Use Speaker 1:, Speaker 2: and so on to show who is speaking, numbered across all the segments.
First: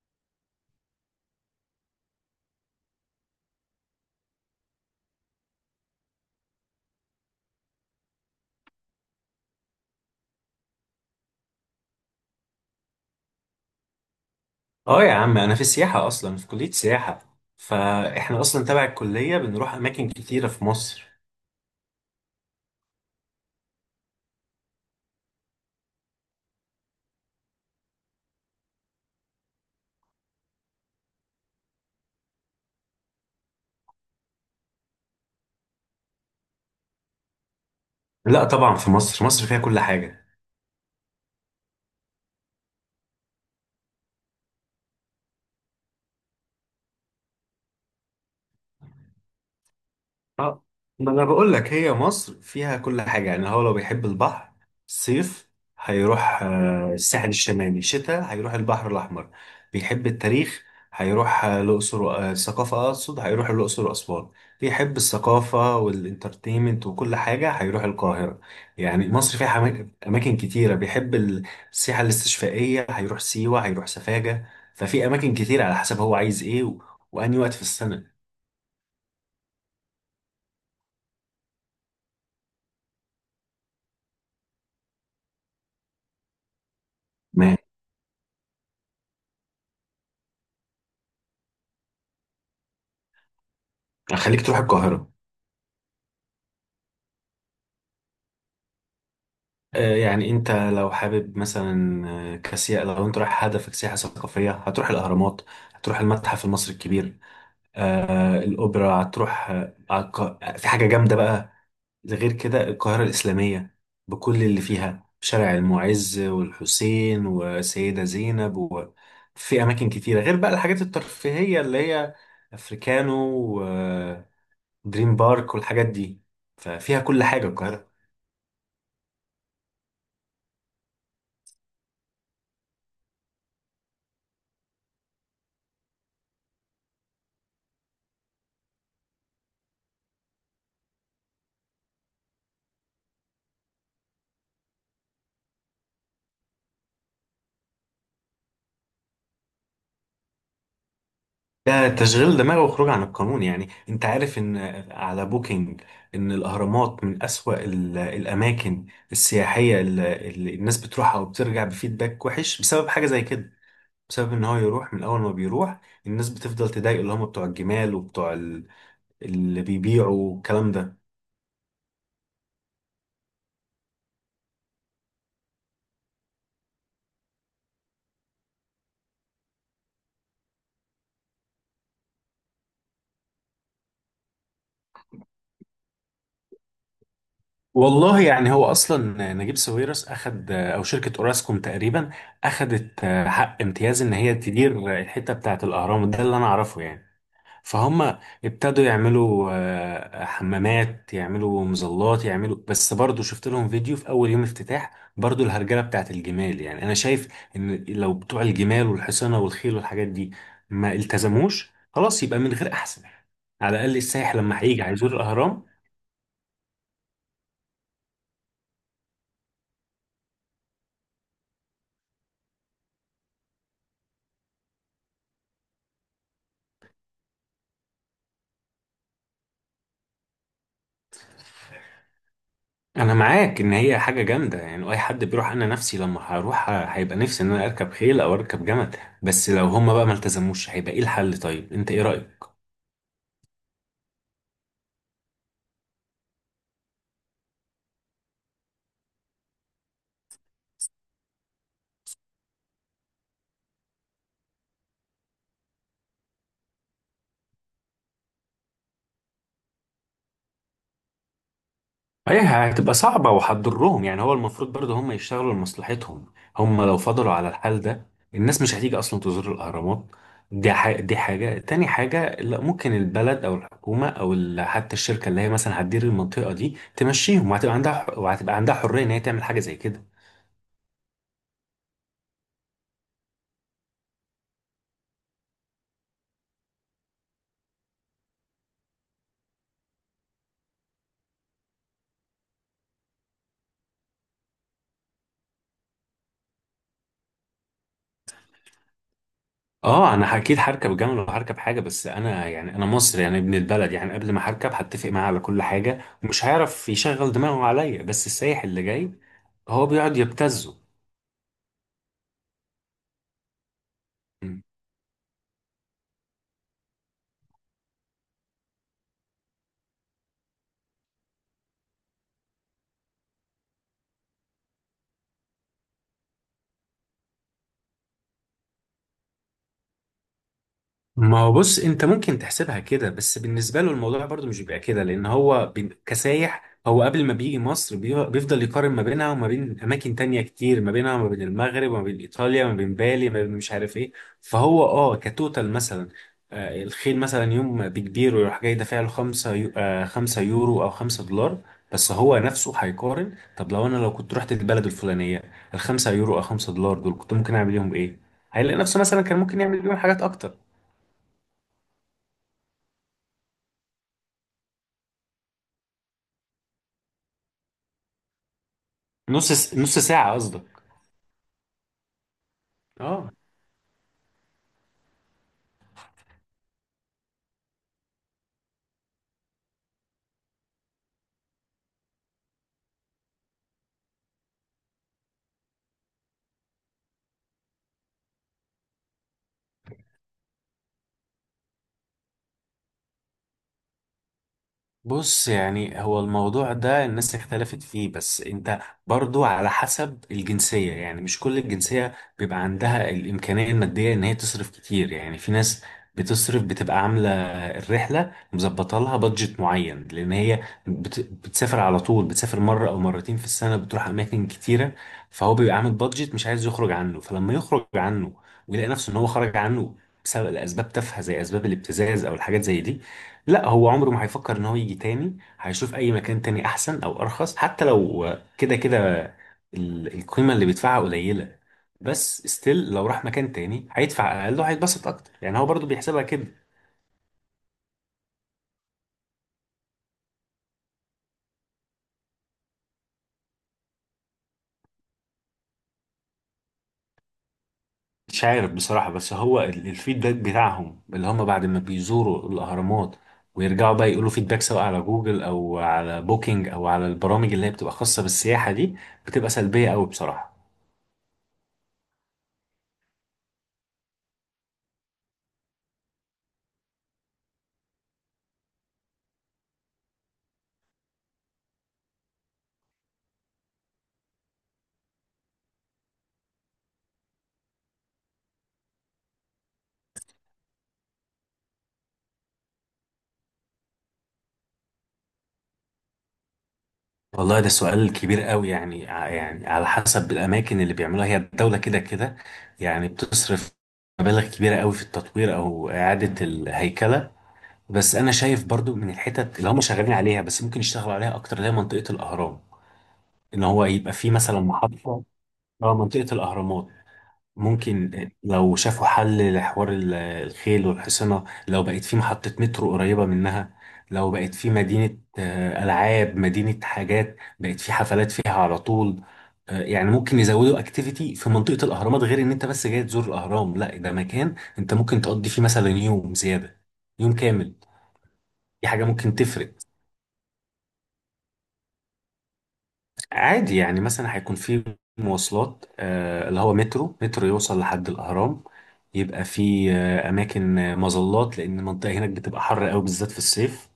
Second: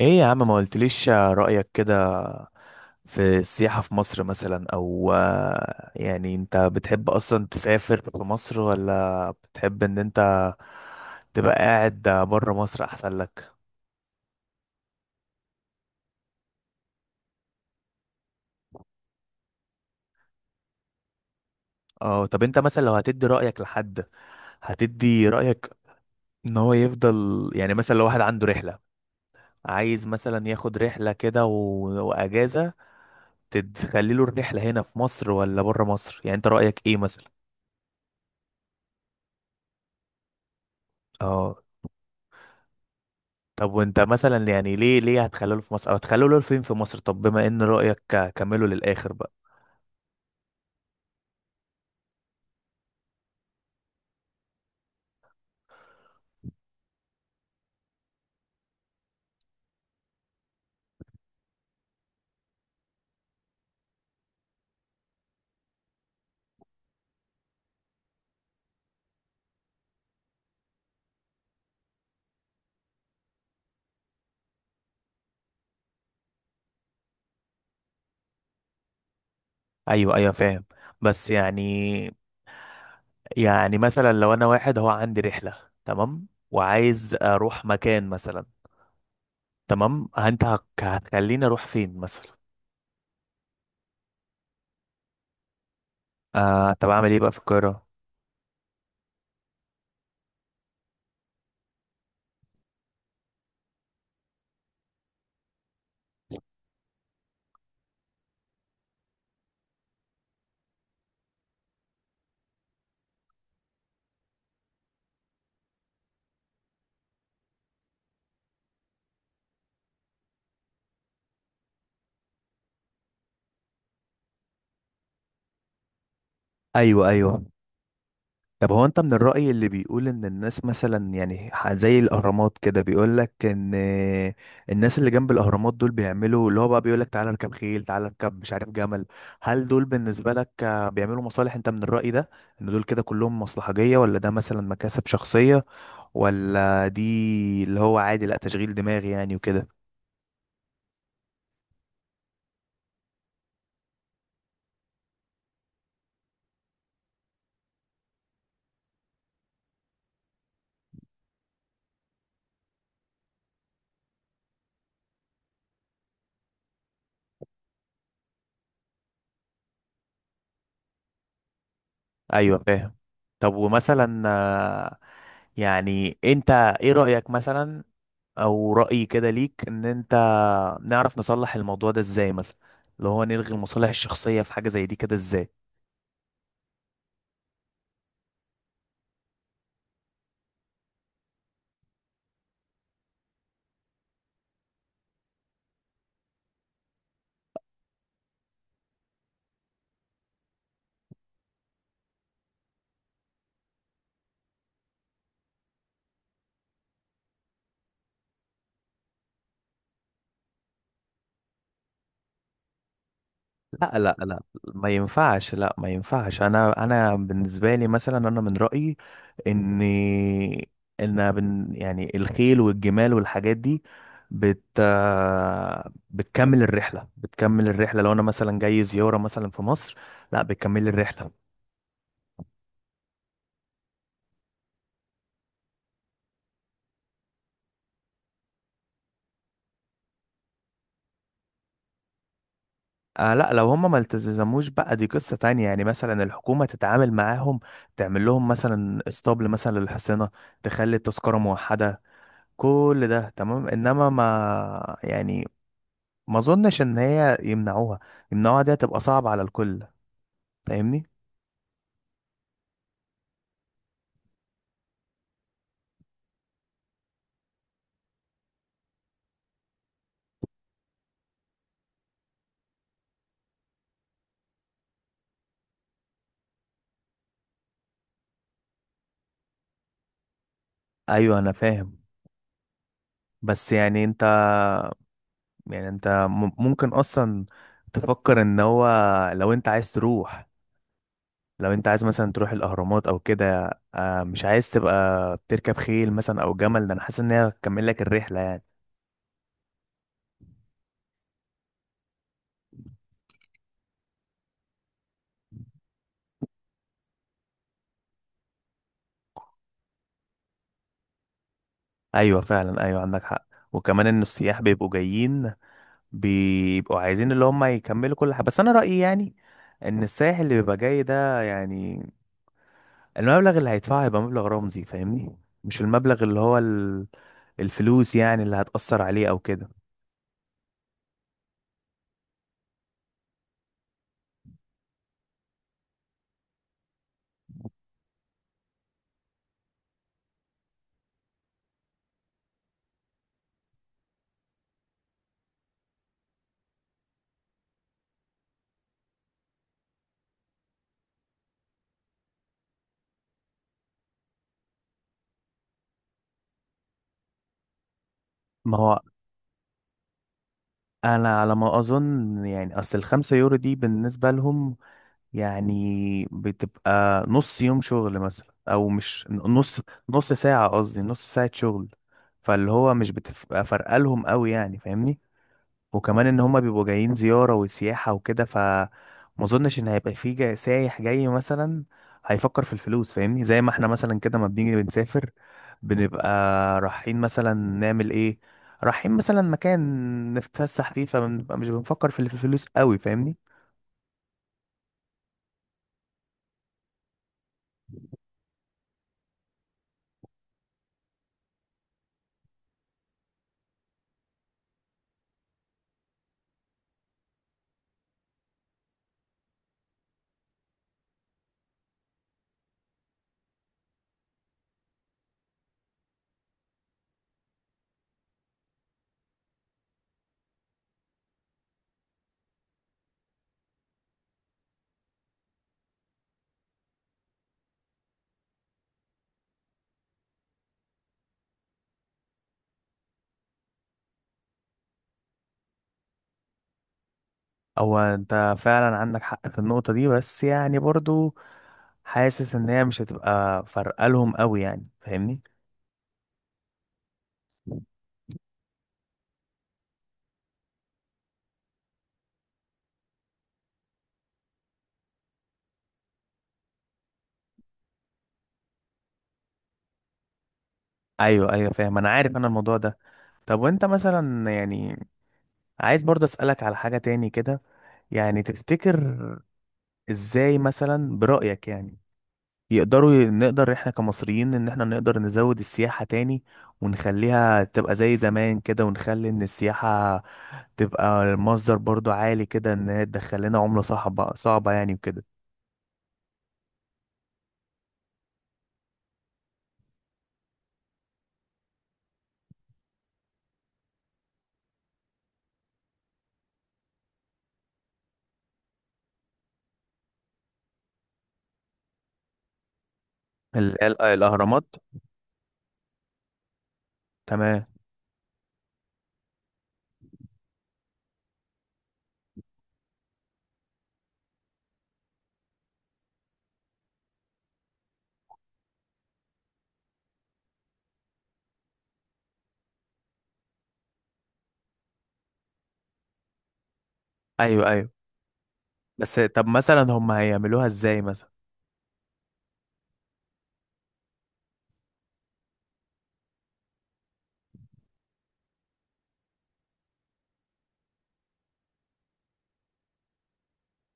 Speaker 1: ايه يا عم، ما قلتليش رأيك كده في السياحة في مصر مثلا، او يعني انت بتحب اصلا تسافر في مصر، ولا بتحب ان انت تبقى قاعد بره مصر احسن لك؟
Speaker 2: اه يا عم، انا في السياحه اصلا، في كليه سياحه. فاحنا اصلا تبع الكليه بنروح اماكن كتيره في مصر.
Speaker 1: اه، طب انت مثلا لو هتدي رأيك لحد، هتدي رأيك ان هو يفضل، يعني مثلا لو واحد عنده رحلة، عايز مثلا ياخد رحلة كده واجازة، تخلي له الرحلة هنا في مصر ولا بره مصر؟ يعني انت رأيك ايه مثلا؟
Speaker 2: لا طبعا، في مصر. مصر فيها كل حاجه.
Speaker 1: اه، طب وانت مثلا، يعني ليه هتخلوه في مصر، او هتخلوه فين في مصر؟ طب بما ان رأيك، كمله للآخر بقى.
Speaker 2: اه ما انا بقول لك، هي مصر فيها كل حاجه. يعني هو لو بيحب البحر صيف، هيروح الساحل الشمالي. شتاء هيروح البحر الاحمر. بيحب التاريخ هيروح الاقصر الثقافه اقصد، هيروح الاقصر واسوان. بيحب الثقافه والانترتينمنت وكل حاجه هيروح القاهره. يعني مصر فيها اماكن كتيره. بيحب السياحه الاستشفائيه هيروح سيوه، هيروح سفاجه. ففي اماكن كتير على حسب هو عايز ايه واني وقت في السنه.
Speaker 1: ايوه ايوه، فاهم. بس يعني مثلا لو انا واحد هو عندي رحلة، تمام، وعايز
Speaker 2: ما
Speaker 1: اروح مكان مثلا، تمام، انت هتخليني اروح فين مثلا؟
Speaker 2: يعني خليك تروح القاهره.
Speaker 1: آه، طب اعمل ايه بقى في القاهرة؟
Speaker 2: يعني انت لو حابب مثلا كسياحة، لو انت رايح هدفك سياحة ثقافية، هتروح الاهرامات، هتروح المتحف المصري الكبير، الاوبرا، هتروح في حاجة جامدة بقى. غير كده القاهرة الإسلامية بكل اللي فيها، شارع المعز والحسين وسيدة زينب، وفي أماكن كتيرة، غير بقى الحاجات الترفيهية اللي هي أفريكانو ودريم بارك والحاجات دي. ففيها
Speaker 1: ايوه
Speaker 2: كل
Speaker 1: ايوه.
Speaker 2: حاجة القاهرة.
Speaker 1: طب هو انت من الرأي اللي بيقول ان الناس مثلا، يعني زي الاهرامات كده، بيقول لك ان الناس اللي جنب الاهرامات دول بيعملوا اللي هو بقى بيقول لك تعالى اركب خيل، تعالى اركب مش عارف جمل. هل دول بالنسبة لك بيعملوا مصالح؟ انت من الرأي ده ان دول كده كلهم مصلحجية، ولا ده مثلا مكاسب شخصية، ولا دي اللي هو عادي، لا تشغيل دماغي يعني وكده؟
Speaker 2: ده تشغيل دماغ وخروج عن القانون. يعني انت عارف ان على بوكينج، ان الاهرامات من اسوأ الاماكن السياحية اللي الناس بتروحها وبترجع بفيدباك وحش بسبب حاجة زي كده. بسبب ان هو يروح، من اول ما بيروح الناس بتفضل تضايق، اللي هم بتوع الجمال وبتوع اللي بيبيعوا الكلام ده.
Speaker 1: ايوه فاهم. طب ومثلا يعني انت ايه رأيك مثلا، او رأي كده ليك، ان انت نعرف نصلح الموضوع ده ازاي مثلا؟ لو هو نلغي المصالح الشخصية في حاجة زي دي كده ازاي؟
Speaker 2: والله يعني، هو اصلا نجيب ساويرس اخد، او شركة اوراسكوم تقريبا، اخدت حق امتياز ان هي تدير الحتة بتاعت الاهرام ده، اللي انا اعرفه يعني. فهم ابتدوا يعملوا حمامات، يعملوا مظلات يعملوا، بس برضو شفت لهم فيديو في اول يوم افتتاح، برضو الهرجله بتاعت الجمال. يعني انا شايف ان لو بتوع الجمال والحصانه والخيل والحاجات دي ما التزموش، خلاص يبقى من غير احسن، على الاقل
Speaker 1: لا لا
Speaker 2: السائح
Speaker 1: لا،
Speaker 2: لما هيجي
Speaker 1: ما
Speaker 2: هيزور
Speaker 1: ينفعش.
Speaker 2: الاهرام.
Speaker 1: لا ما ينفعش. انا بالنسبة لي مثلا، انا من رأيي ان ان يعني الخيل والجمال والحاجات دي بت بتكمل الرحلة. بتكمل الرحلة لو انا مثلا جاي زيارة مثلا في مصر، لا، بتكمل الرحلة.
Speaker 2: انا معاك ان هي حاجه جامده يعني، اي حد بيروح، انا نفسي لما هروح هيبقى نفسي ان انا اركب خيل او اركب جمل. بس لو هم بقى ما التزموش، هيبقى ايه الحل؟ طيب انت ايه رايك؟
Speaker 1: آه لا، لو هم ما التزموش بقى، دي قصة تانية. يعني مثلا الحكومة تتعامل معاهم، تعمل لهم مثلا اسطبل مثلا للحصينة، تخلي التذكرة موحدة، كل ده تمام. انما ما يعني، ما اظنش ان هي يمنعوها. يمنعوها دي هتبقى صعبة على الكل، فاهمني؟
Speaker 2: هي هتبقى صعبة وهتضرهم. يعني هو المفروض برضه هم يشتغلوا لمصلحتهم. هم لو فضلوا على الحال ده، الناس مش هتيجي أصلا تزور الأهرامات. دي حاجة، دي حاجة تاني. حاجة، لا، ممكن البلد أو الحكومة أو حتى الشركة اللي هي مثلا هتدير المنطقة دي تمشيهم، وهتبقى عندها حرية إن هي تعمل حاجة زي كده.
Speaker 1: ايوه انا فاهم. بس يعني انت ممكن اصلا تفكر ان هو لو انت عايز تروح، لو انت عايز مثلا تروح الاهرامات او كده، مش عايز تبقى بتركب خيل مثلا او جمل؟ ده انا حاسس ان هي هتكمل لك الرحله يعني.
Speaker 2: اه انا اكيد هركب جمل وهركب حاجه، بس انا يعني انا مصري، يعني ابن البلد، يعني قبل ما هركب هتفق معاه على كل حاجه، ومش هيعرف يشغل دماغه عليا. بس السايح اللي جاي هو بيقعد يبتزه.
Speaker 1: ايوه فعلا، ايوه عندك حق. وكمان ان السياح بيبقوا جايين، بيبقوا عايزين اللي هم يكملوا كل حاجه. بس انا رايي يعني، ان السائح اللي بيبقى جاي ده يعني المبلغ اللي هيدفعه هيبقى مبلغ رمزي، فاهمني؟ مش المبلغ اللي هو الفلوس يعني اللي هتأثر عليه او كده.
Speaker 2: ما هو بص، انت ممكن تحسبها كده، بس بالنسبه له الموضوع برضو مش بيبقى كده، لان هو كسايح، هو قبل ما بيجي مصر بيفضل يقارن ما بينها وما بين اماكن تانية كتير، ما بينها وما بين المغرب وما بين ايطاليا وما بين بالي، ما بين مش عارف ايه. فهو اه كتوتال مثلا، الخيل مثلا يوم بكبير، ويروح جاي دافع له 5 يو... آه، 5 يورو او 5 دولار. بس هو نفسه هيقارن: طب لو انا، لو كنت رحت البلد الفلانيه، ال 5 يورو او 5 دولار دول كنت ممكن اعمل بيهم ايه؟ هيلاقي
Speaker 1: ما هو
Speaker 2: نفسه مثلا كان ممكن يعمل بيهم حاجات اكتر.
Speaker 1: انا على ما اظن، يعني اصل الـ5 يورو دي بالنسبة لهم يعني بتبقى نص يوم شغل مثلا، او مش نص،
Speaker 2: نص
Speaker 1: نص
Speaker 2: ساعة قصدك.
Speaker 1: ساعة قصدي، نص ساعة شغل. فاللي هو مش
Speaker 2: اه
Speaker 1: بتبقى فارقة لهم قوي، يعني فاهمني؟ وكمان ان هما بيبقوا جايين زيارة وسياحة وكده، فما اظنش ان هيبقى في سايح جاي مثلا هيفكر في الفلوس، فاهمني؟ زي ما احنا مثلا كده، ما بنيجي بنسافر، بنبقى رايحين مثلا نعمل ايه، رايحين مثلا مكان نتفسح فيه، فبنبقى مش بنفكر في الفلوس قوي، فاهمني؟
Speaker 2: بص، يعني هو الموضوع ده الناس اختلفت فيه، بس انت برضو على حسب الجنسية. يعني مش كل الجنسية بيبقى عندها الإمكانية المادية ان هي تصرف كتير. يعني في ناس بتصرف، بتبقى عاملة الرحلة مظبطة لها بادجت معين، لأن هي بتسافر على طول، بتسافر مرة أو مرتين في السنة، بتروح أماكن كتيرة. فهو بيبقى عامل بادجت مش عايز يخرج عنه، فلما يخرج عنه ويلاقي نفسه إن هو خرج عنه بسبب الأسباب تافهة، زي أسباب الابتزاز أو الحاجات زي دي، لا، هو عمره ما هيفكر ان هو يجي تاني. هيشوف اي مكان تاني احسن او ارخص، حتى لو كده كده القيمة اللي بيدفعها قليلة. بس ستيل لو راح مكان تاني هيدفع اقل وهيتبسط اكتر. يعني هو برضو بيحسبها كده.
Speaker 1: هو انت فعلا عندك حق في النقطة دي، بس يعني برضو حاسس ان هي مش هتبقى فرقة لهم قوي، يعني فاهمني؟
Speaker 2: مش عارف بصراحة، بس هو الفيدباك بتاعهم، اللي هم بعد ما بيزوروا الاهرامات ويرجعوا بقى يقولوا فيدباك، سواء على جوجل او على بوكينج او على البرامج اللي هي بتبقى خاصة بالسياحة دي، بتبقى سلبية قوي بصراحة.
Speaker 1: ايوه ايوه فاهم. انا عارف انا الموضوع ده. طب وانت مثلا يعني، عايز برضه اسألك على حاجة تاني كده، يعني تفتكر ازاي مثلا برأيك يعني، نقدر احنا كمصريين ان احنا نقدر نزود السياحة تاني، ونخليها تبقى زي زمان كده؟ ونخلي ان السياحة تبقى مصدر برضو عالي كده، ان هي تدخل لنا عملة صعبة، صعبة يعني وكده.
Speaker 2: والله ده سؤال كبير قوي. يعني يعني على حسب الاماكن اللي بيعملوها. هي الدوله كده كده يعني بتصرف مبالغ كبيره قوي في التطوير او اعاده الهيكله. بس انا شايف برضو من الحتت اللي هم شغالين عليها، بس ممكن يشتغلوا عليها اكتر، اللي هي منطقه الاهرام، ان هو يبقى في مثلا
Speaker 1: الاهرامات.
Speaker 2: محطه. اه، منطقه الاهرامات.
Speaker 1: تمام.
Speaker 2: ممكن لو شافوا حل لحوار الخيل والحصنة، لو بقت في محطة مترو قريبة منها، لو بقت في مدينة ألعاب، مدينة حاجات، بقت في حفلات فيها على طول. يعني ممكن يزودوا اكتيفيتي في منطقة الأهرامات، غير إن أنت بس جاي تزور الأهرام. لا، ده مكان أنت ممكن تقضي فيه مثلا يوم زيادة، يوم
Speaker 1: ايوه
Speaker 2: كامل.
Speaker 1: ايوه.
Speaker 2: دي حاجة
Speaker 1: بس
Speaker 2: ممكن
Speaker 1: طب
Speaker 2: تفرق.
Speaker 1: مثلا هم هيعملوها ازاي مثلا؟
Speaker 2: عادي، يعني مثلا هيكون في مواصلات، اللي هو مترو يوصل لحد الأهرام. يبقى في أماكن، مظلات، لأن المنطقة هناك بتبقى حر أوي بالذات في الصيف.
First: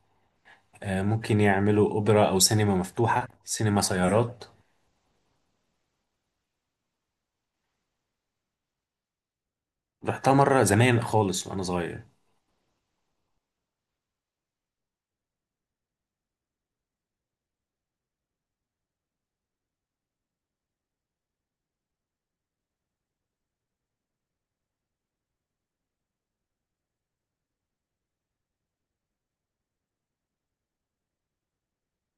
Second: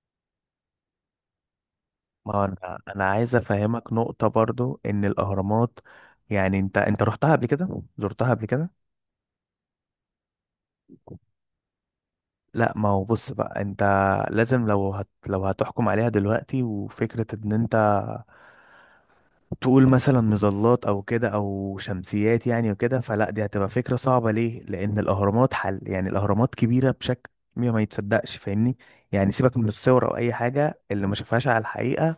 Speaker 2: ممكن يعملوا أوبرا
Speaker 1: ما
Speaker 2: أو
Speaker 1: هو
Speaker 2: سينما
Speaker 1: انا
Speaker 2: مفتوحة،
Speaker 1: عايز
Speaker 2: سينما
Speaker 1: افهمك نقطة
Speaker 2: سيارات.
Speaker 1: برضو ان الاهرامات، يعني انت رحتها قبل كده، زرتها قبل كده؟
Speaker 2: رحتها مرة زمان خالص وأنا صغير.
Speaker 1: لا ما هو بص بقى، انت لازم، لو هتحكم عليها دلوقتي، وفكرة ان انت تقول مثلا مظلات او كده او شمسيات يعني وكده، فلا، دي هتبقى فكرة صعبة. ليه؟ لان الاهرامات حل، يعني الاهرامات كبيرة بشكل ما يتصدقش، فاهمني؟ يعني سيبك من الصور او اي حاجة. اللي ما شافهاش على الحقيقة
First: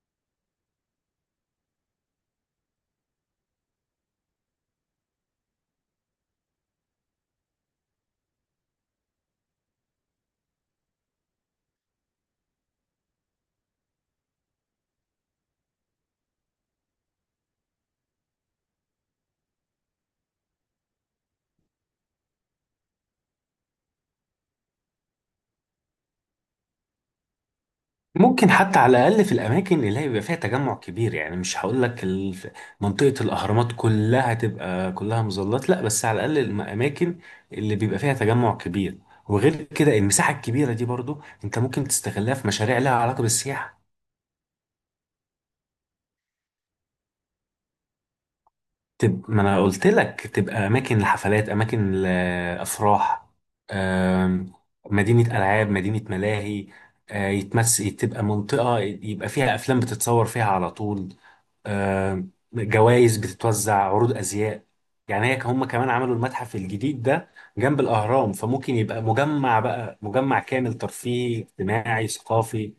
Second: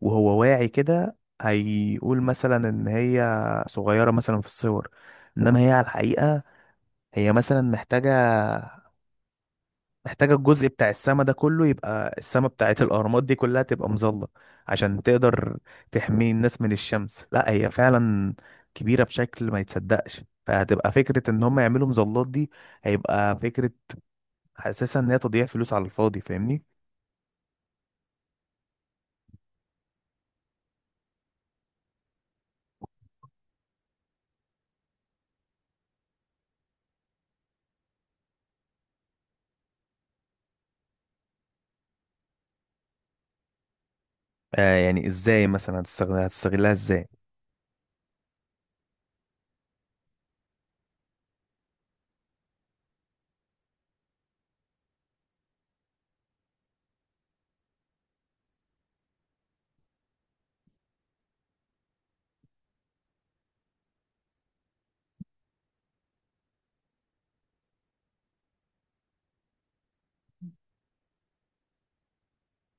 Speaker 1: وهو واعي كده، هيقول مثلا ان هي صغيرة مثلا في الصور، انما هي على الحقيقة، هي مثلا محتاجة، محتاجة الجزء بتاع السما ده كله يبقى، السما بتاعت الأهرامات دي كلها تبقى مظلة عشان تقدر تحمي الناس من الشمس. لا هي فعلا كبيرة بشكل ما يتصدقش، فهتبقى فكرة إن هم يعملوا مظلات دي، هيبقى فكرة حاسسها إن هي تضييع فلوس على الفاضي، فاهمني؟
Speaker 2: ممكن حتى على الأقل في الأماكن اللي هيبقى فيها تجمع كبير. يعني مش هقول لك منطقة الأهرامات كلها تبقى كلها مظلات، لا، بس على الأقل الأماكن اللي بيبقى فيها تجمع كبير. وغير كده المساحة الكبيرة دي برضو أنت ممكن تستغلها في مشاريع لها علاقة بالسياحة.
Speaker 1: آه، يعني إزاي مثلا هتستغلها إزاي؟
Speaker 2: تبقى، ما أنا قلت لك، تبقى أماكن لحفلات، أماكن لأفراح، آم، مدينة ألعاب، مدينة ملاهي، آه، يتمس تبقى منطقة يبقى فيها أفلام بتتصور فيها على طول. آه، جوائز بتتوزع، عروض ازياء. يعني هي، هم كمان عملوا المتحف الجديد ده جنب الاهرام، فممكن يبقى مجمع، بقى مجمع كامل ترفيهي اجتماعي ثقافي.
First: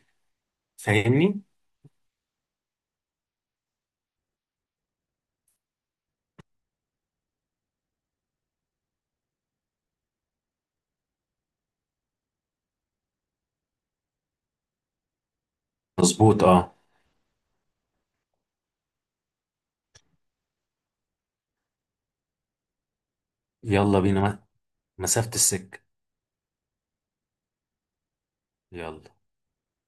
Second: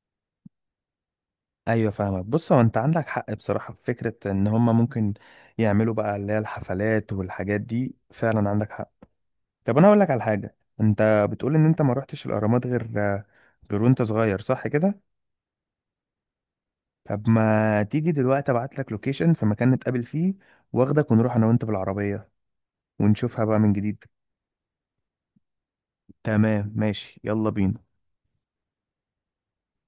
Speaker 2: فاهمني.
Speaker 1: أيوة فاهمك. بص هو أنت عندك حق بصراحة في فكرة إن هم ممكن يعملوا بقى اللي هي الحفلات والحاجات دي، فعلا عندك حق. طب انا اقول لك على حاجه. انت بتقول ان انت ما رحتش الاهرامات غير وانت صغير، صح كده؟
Speaker 2: مظبوط اه.
Speaker 1: طب ما تيجي دلوقتي، ابعت لك لوكيشن في مكان نتقابل فيه، واخدك ونروح انا وانت بالعربيه، ونشوفها بقى من
Speaker 2: يلا
Speaker 1: جديد.
Speaker 2: بينا، مسافة السكة.
Speaker 1: تمام ماشي، يلا بينا.
Speaker 2: يلا.